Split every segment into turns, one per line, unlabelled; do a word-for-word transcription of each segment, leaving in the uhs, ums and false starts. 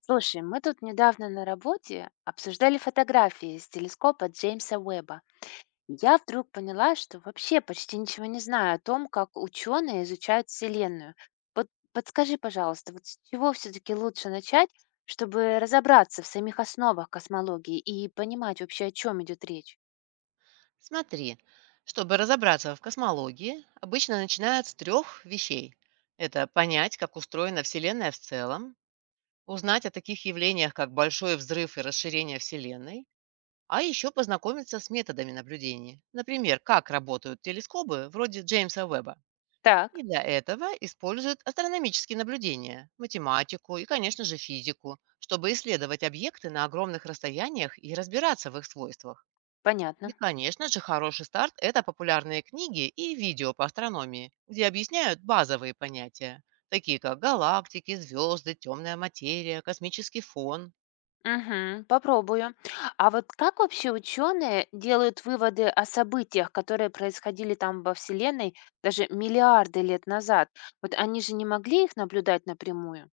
Слушай, мы тут недавно на работе обсуждали фотографии из телескопа Джеймса Уэбба. И я вдруг поняла, что вообще почти ничего не знаю о том, как ученые изучают Вселенную. Вот подскажи, пожалуйста, вот с чего все-таки лучше начать, чтобы разобраться в самих основах космологии и понимать вообще, о чем идет речь?
Смотри, чтобы разобраться в космологии, обычно начинают с трех вещей. Это понять, как устроена Вселенная в целом, узнать о таких явлениях, как большой взрыв и расширение Вселенной, а еще познакомиться с методами наблюдения. Например, как работают телескопы вроде Джеймса Уэбба.
Так,
И для этого используют астрономические наблюдения, математику и, конечно же, физику, чтобы исследовать объекты на огромных расстояниях и разбираться в их свойствах. И,
понятно.
конечно же, хороший старт– это популярные книги и видео по астрономии, где объясняют базовые понятия, такие как галактики, звезды, темная материя, космический фон.
Мгм. Попробую. А вот как вообще ученые делают выводы о событиях, которые происходили там во Вселенной даже миллиарды лет назад? Вот они же не могли их наблюдать напрямую.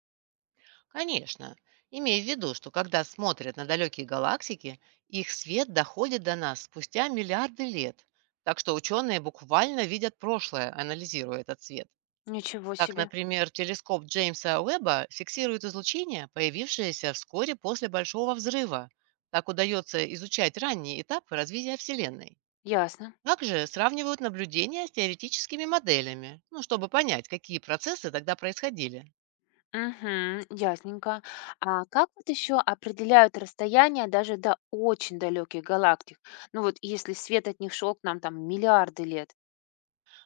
Конечно, имей в виду, что когда смотрят на далекие галактики, их свет доходит до нас спустя миллиарды лет. Так что ученые буквально видят прошлое, анализируя этот свет.
Ничего
Так,
себе.
например, телескоп Джеймса Уэбба фиксирует излучение, появившееся вскоре после Большого взрыва. Так удается изучать ранние этапы развития Вселенной.
Ясно.
Также сравнивают наблюдения с теоретическими моделями, ну, чтобы понять, какие процессы тогда происходили.
Угу, ясненько. А как вот еще определяют расстояние даже до очень далеких галактик? Ну вот если свет от них шел к нам там миллиарды лет.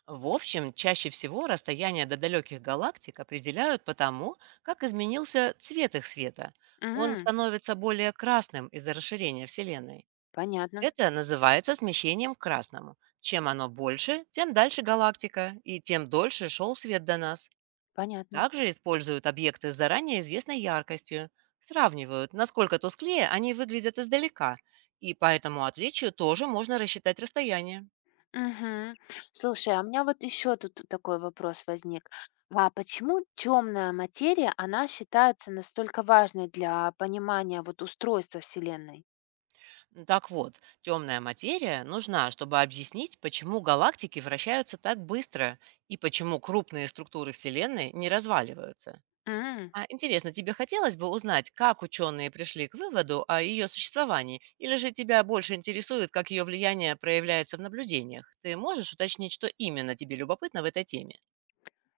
В общем, чаще всего расстояние до далеких галактик определяют по тому, как изменился цвет их света. Он
Угу,
становится более красным из-за расширения Вселенной.
понятно,
Это называется смещением к красному. Чем оно больше, тем дальше галактика, и тем дольше шел свет до нас.
понятно.
Также используют объекты с заранее известной яркостью. Сравнивают, насколько тусклее они выглядят издалека, и по этому отличию тоже можно рассчитать расстояние.
Мгм. Слушай, а у меня вот еще тут такой вопрос возник. А почему темная материя, она считается настолько важной для понимания вот устройства Вселенной?
М, так вот, темная материя нужна, чтобы объяснить, почему галактики вращаются так быстро и почему крупные структуры Вселенной не разваливаются.
М,
А, интересно, тебе хотелось бы узнать, как ученые пришли к выводу о ее существовании, или же тебя больше интересует, как ее влияние проявляется в наблюдениях? Ты можешь уточнить, что именно тебе любопытно в этой теме?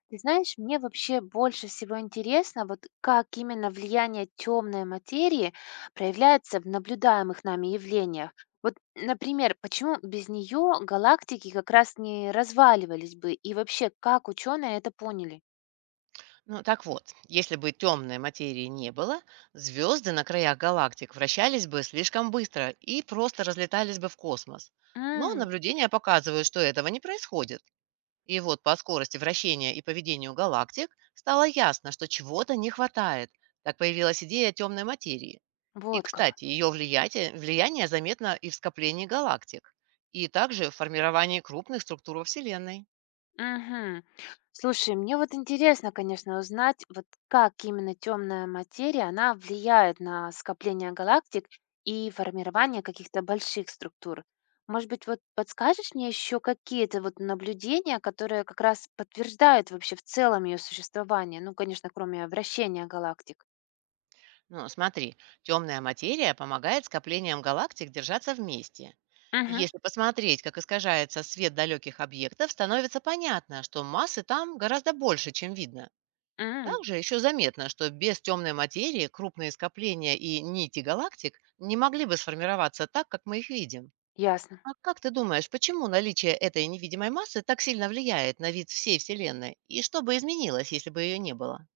ты знаешь, мне вообще больше всего интересно, вот как именно влияние темной материи проявляется в наблюдаемых нами явлениях. Вот, например, почему без нее галактики как раз не разваливались бы, и вообще, как ученые это поняли?
Ну так вот, если бы темной материи не было, звезды на краях галактик вращались бы слишком быстро и просто разлетались бы в космос. Но
М,
наблюдения показывают, что этого не происходит. И вот по скорости вращения и поведению галактик стало ясно, что чего-то не хватает. Так появилась идея темной материи. И,
вот как.
кстати, ее влияние, влияние заметно и в скоплении галактик, и также в формировании крупных структур во Вселенной.
Мгм. Слушай, мне вот интересно, конечно, узнать, вот как именно темная материя, она влияет на скопление галактик и формирование каких-то больших структур. Может быть, вот подскажешь мне еще какие-то вот наблюдения, которые как раз подтверждают вообще в целом ее существование? Ну, конечно, кроме вращения галактик.
Ну, смотри, темная материя помогает скоплениям галактик держаться вместе.
Угу.
Если посмотреть, как искажается свет далеких объектов, становится понятно, что массы там гораздо больше, чем видно. Также еще заметно, что без темной материи крупные скопления и нити галактик не могли бы сформироваться так, как мы их видим.
Ясно.
А как ты думаешь, почему наличие этой невидимой массы так сильно влияет на вид всей Вселенной? И что бы изменилось, если бы ее не было?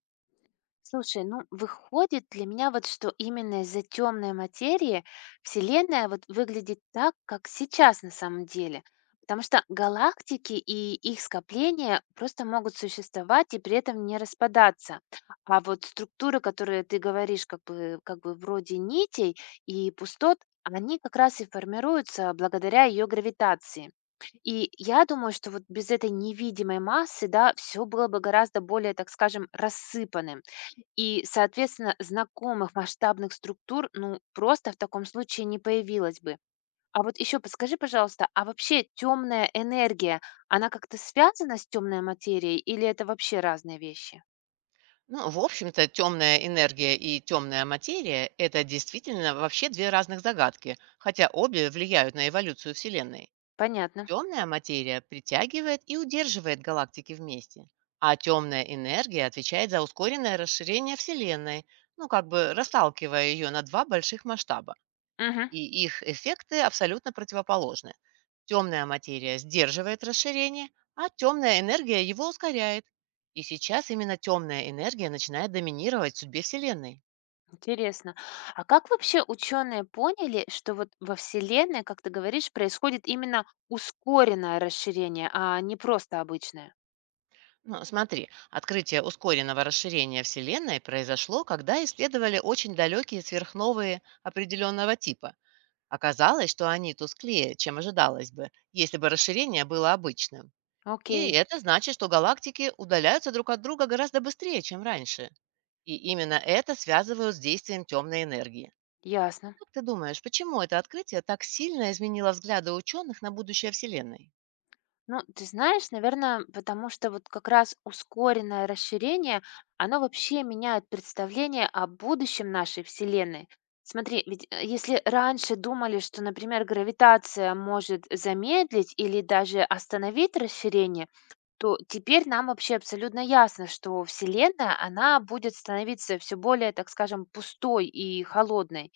Слушай, ну выходит для меня вот, что именно из-за темной материи Вселенная вот выглядит так, как сейчас на самом деле. Потому что галактики и их скопления просто могут существовать и при этом не распадаться. А вот структуры, которые ты говоришь, как бы, как бы вроде нитей и пустот, они как раз и формируются благодаря ее гравитации. И я думаю, что вот без этой невидимой массы, да, все было бы гораздо более, так скажем, рассыпанным. И, соответственно, знакомых масштабных структур, ну, просто в таком случае не появилось бы. А вот еще подскажи, пожалуйста, а вообще темная энергия, она как-то связана с темной материей или это вообще разные вещи?
Ну, в общем-то, темная энергия и темная материя– это действительно вообще две разных загадки, хотя обе влияют на эволюцию Вселенной.
Понятно.
Темная материя притягивает и удерживает галактики вместе, а темная энергия отвечает за ускоренное расширение Вселенной, ну как бы расталкивая ее на два больших масштаба.
Мгм.
И их эффекты абсолютно противоположны. Темная материя сдерживает расширение, а темная энергия его ускоряет. И сейчас именно темная энергия начинает доминировать в судьбе Вселенной.
Интересно. А как вообще ученые поняли, что вот во Вселенной, как ты говоришь, происходит именно ускоренное расширение, а не просто обычное?
Ну, смотри, открытие ускоренного расширения Вселенной произошло, когда исследовали очень далекие сверхновые определенного типа. Оказалось, что они тусклее, чем ожидалось бы, если бы расширение было обычным. И
Окей,
это значит, что галактики удаляются друг от друга гораздо быстрее, чем раньше. И именно это связывают с действием темной энергии.
ясно.
Как ты думаешь, почему это открытие так сильно изменило взгляды ученых на будущее Вселенной?
Ну, ты знаешь, наверное, потому что вот как раз ускоренное расширение, оно вообще меняет представление о будущем нашей Вселенной. Смотри, ведь э, если раньше думали, что, например, гравитация может замедлить или даже остановить расширение, то теперь нам вообще абсолютно ясно, что Вселенная, она будет становиться все более, так скажем, пустой и холодной.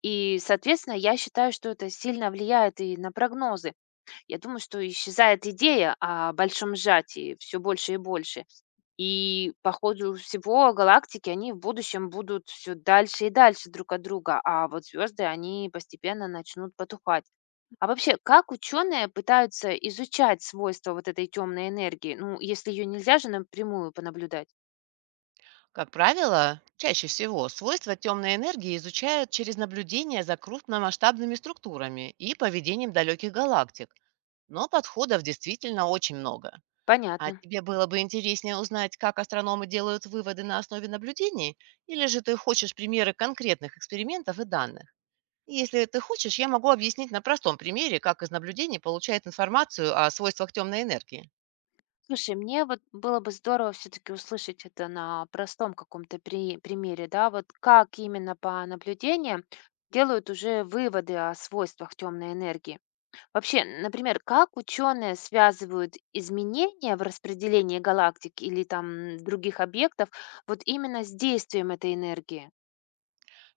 И, соответственно, я считаю, что это сильно влияет и на прогнозы. Я думаю, что исчезает идея о большом сжатии все больше и больше. И по ходу всего галактики, они в будущем будут все дальше и дальше друг от друга, а вот звезды, они постепенно начнут потухать. А вообще, как ученые пытаются изучать свойства вот этой темной энергии? Ну, если ее нельзя же напрямую понаблюдать.
Как правило, чаще всего свойства темной энергии изучают через наблюдение за крупномасштабными структурами и поведением далеких галактик. Но подходов действительно очень много. А
Понятно.
тебе было бы интереснее узнать, как астрономы делают выводы на основе наблюдений, или же ты хочешь примеры конкретных экспериментов и данных? Если ты хочешь, я могу объяснить на простом примере, как из наблюдений получают информацию о свойствах темной энергии.
Слушай, мне вот было бы здорово все-таки услышать это на простом каком-то при- примере, да, вот как именно по наблюдениям делают уже выводы о свойствах темной энергии. Вообще, например, как ученые связывают изменения в распределении галактик или там других объектов вот именно с действием этой энергии?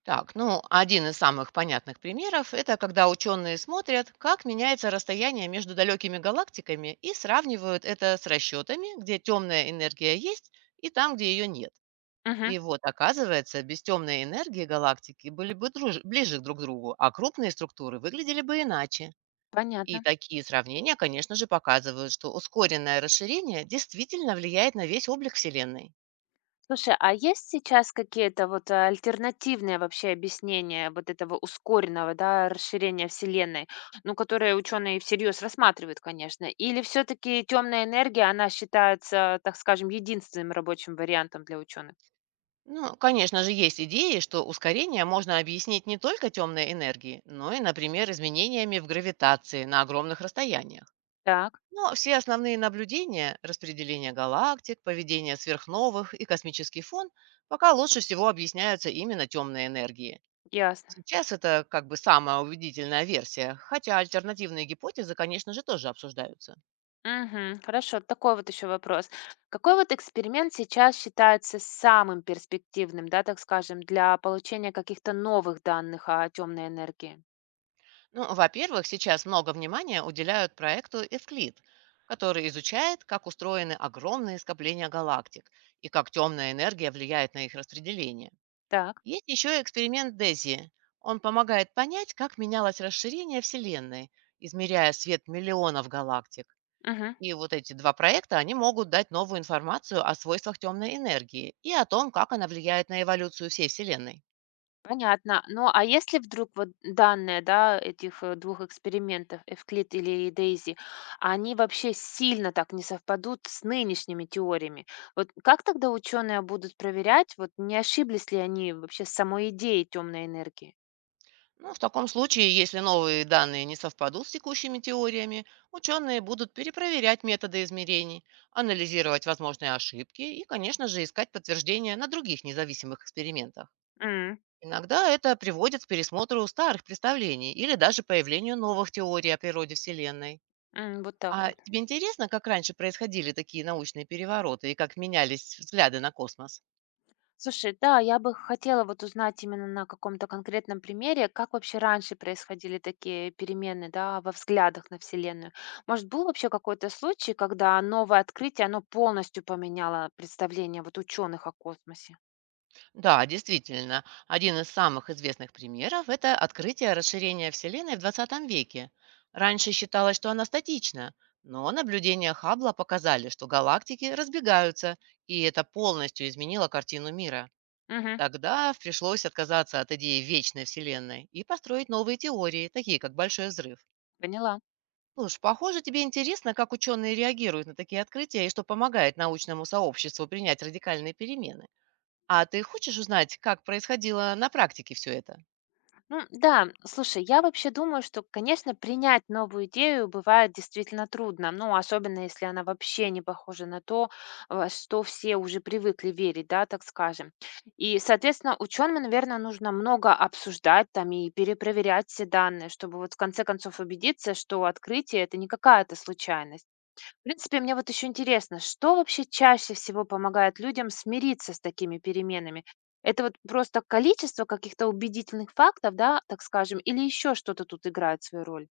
Так, ну, один из самых понятных примеров– это когда ученые смотрят, как меняется расстояние между далекими галактиками и сравнивают это с расчетами, где темная энергия есть и там, где ее нет.
Мгм,
И вот, оказывается, без темной энергии галактики были бы друж- ближе друг к другу, а крупные структуры выглядели бы иначе. И
понятно.
такие сравнения, конечно же, показывают, что ускоренное расширение действительно влияет на весь облик Вселенной.
Слушай, а есть сейчас какие-то вот э, альтернативные вообще объяснения вот этого ускоренного, да, расширения Вселенной, ну, которые ученые всерьез рассматривают, конечно? Или все-таки темная энергия, она считается, так скажем, единственным рабочим вариантом для ученых?
Ну, конечно же, есть идеи, что ускорение можно объяснить не только темной энергией, но и, например, изменениями в гравитации на огромных расстояниях.
Так,
Но все основные наблюдения– распределение галактик, поведение сверхновых и космический фон– пока лучше всего объясняются именно темной энергией.
ясно.
Сейчас это как бы самая убедительная версия, хотя альтернативные гипотезы, конечно же, тоже обсуждаются.
Мгм, хорошо, вот такой вот еще вопрос. Какой вот эксперимент сейчас считается самым перспективным, да, так скажем, для получения каких-то новых данных о темной энергии?
Ну, во-первых, сейчас много внимания уделяют проекту Эвклид, который изучает, как устроены огромные скопления галактик и как темная энергия влияет на их распределение.
Так.
Есть еще и эксперимент Дези. Он помогает понять, как менялось расширение Вселенной, измеряя свет миллионов галактик.
Мгм.
И вот эти два проекта, они могут дать новую информацию о свойствах темной энергии и о том, как она влияет на эволюцию всей Вселенной.
Понятно. Ну, а если вдруг вот данные, да, этих э, двух экспериментов, Эвклид или Дейзи, они вообще сильно так не совпадут с нынешними теориями, вот как тогда ученые будут проверять, вот не ошиблись ли они вообще с самой идеей темной энергии?
Ну, в таком случае, если новые данные не совпадут с текущими теориями, ученые будут перепроверять методы измерений, анализировать возможные ошибки и, конечно же, искать подтверждения на других независимых экспериментах.
М,
Иногда это приводит к пересмотру старых представлений или даже появлению новых теорий о природе Вселенной.
м, вот так
А
вот.
тебе интересно, как раньше происходили такие научные перевороты и как менялись взгляды на космос?
Слушай, да, я бы хотела вот узнать именно на каком-то конкретном примере, как вообще раньше происходили такие перемены, да, во взглядах на Вселенную. Может, был вообще какой-то случай, когда новое открытие, оно полностью поменяло представление вот ученых о космосе?
Да, действительно, один из самых известных примеров– это открытие расширения Вселенной в двадцатом веке. Раньше считалось, что она статична, но наблюдения Хаббла показали, что галактики разбегаются, и это полностью изменило картину мира.
Угу,
Тогда пришлось отказаться от идеи вечной Вселенной и построить новые теории, такие как Большой взрыв.
поняла.
Слушай, похоже, тебе интересно, как ученые реагируют на такие открытия и что помогает научному сообществу принять радикальные перемены. А ты хочешь узнать, как происходило на практике все это?
Ну да, слушай, я вообще думаю, что, конечно, принять новую идею бывает действительно трудно, ну, особенно если она вообще не похожа на то, во что все уже привыкли верить, да, так скажем. И, соответственно, ученым, наверное, нужно много обсуждать там и перепроверять все данные, чтобы вот в конце концов убедиться, что открытие это не какая-то случайность. В принципе, мне вот еще интересно, что вообще чаще всего помогает людям смириться с такими переменами? Это вот просто количество каких-то убедительных фактов, да, так скажем, или еще что-то тут играет свою роль?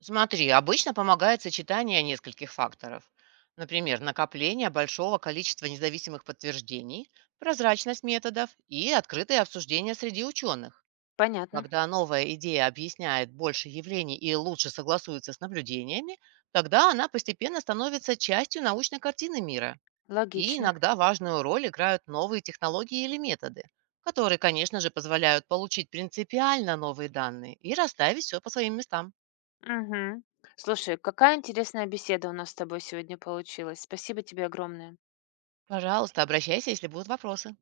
Смотри, обычно помогает сочетание нескольких факторов. Например, накопление большого количества независимых подтверждений, прозрачность методов и открытое обсуждение среди ученых.
Понятно,
Когда новая идея объясняет больше явлений и лучше согласуется с наблюдениями, тогда она постепенно становится частью научной картины мира. И
логично.
иногда важную роль играют новые технологии или методы, которые, конечно же, позволяют получить принципиально новые данные и расставить все по своим местам.
Мгм. Слушай, какая интересная беседа у нас с тобой сегодня получилась. Спасибо тебе огромное.
Пожалуйста, обращайся, если будут вопросы.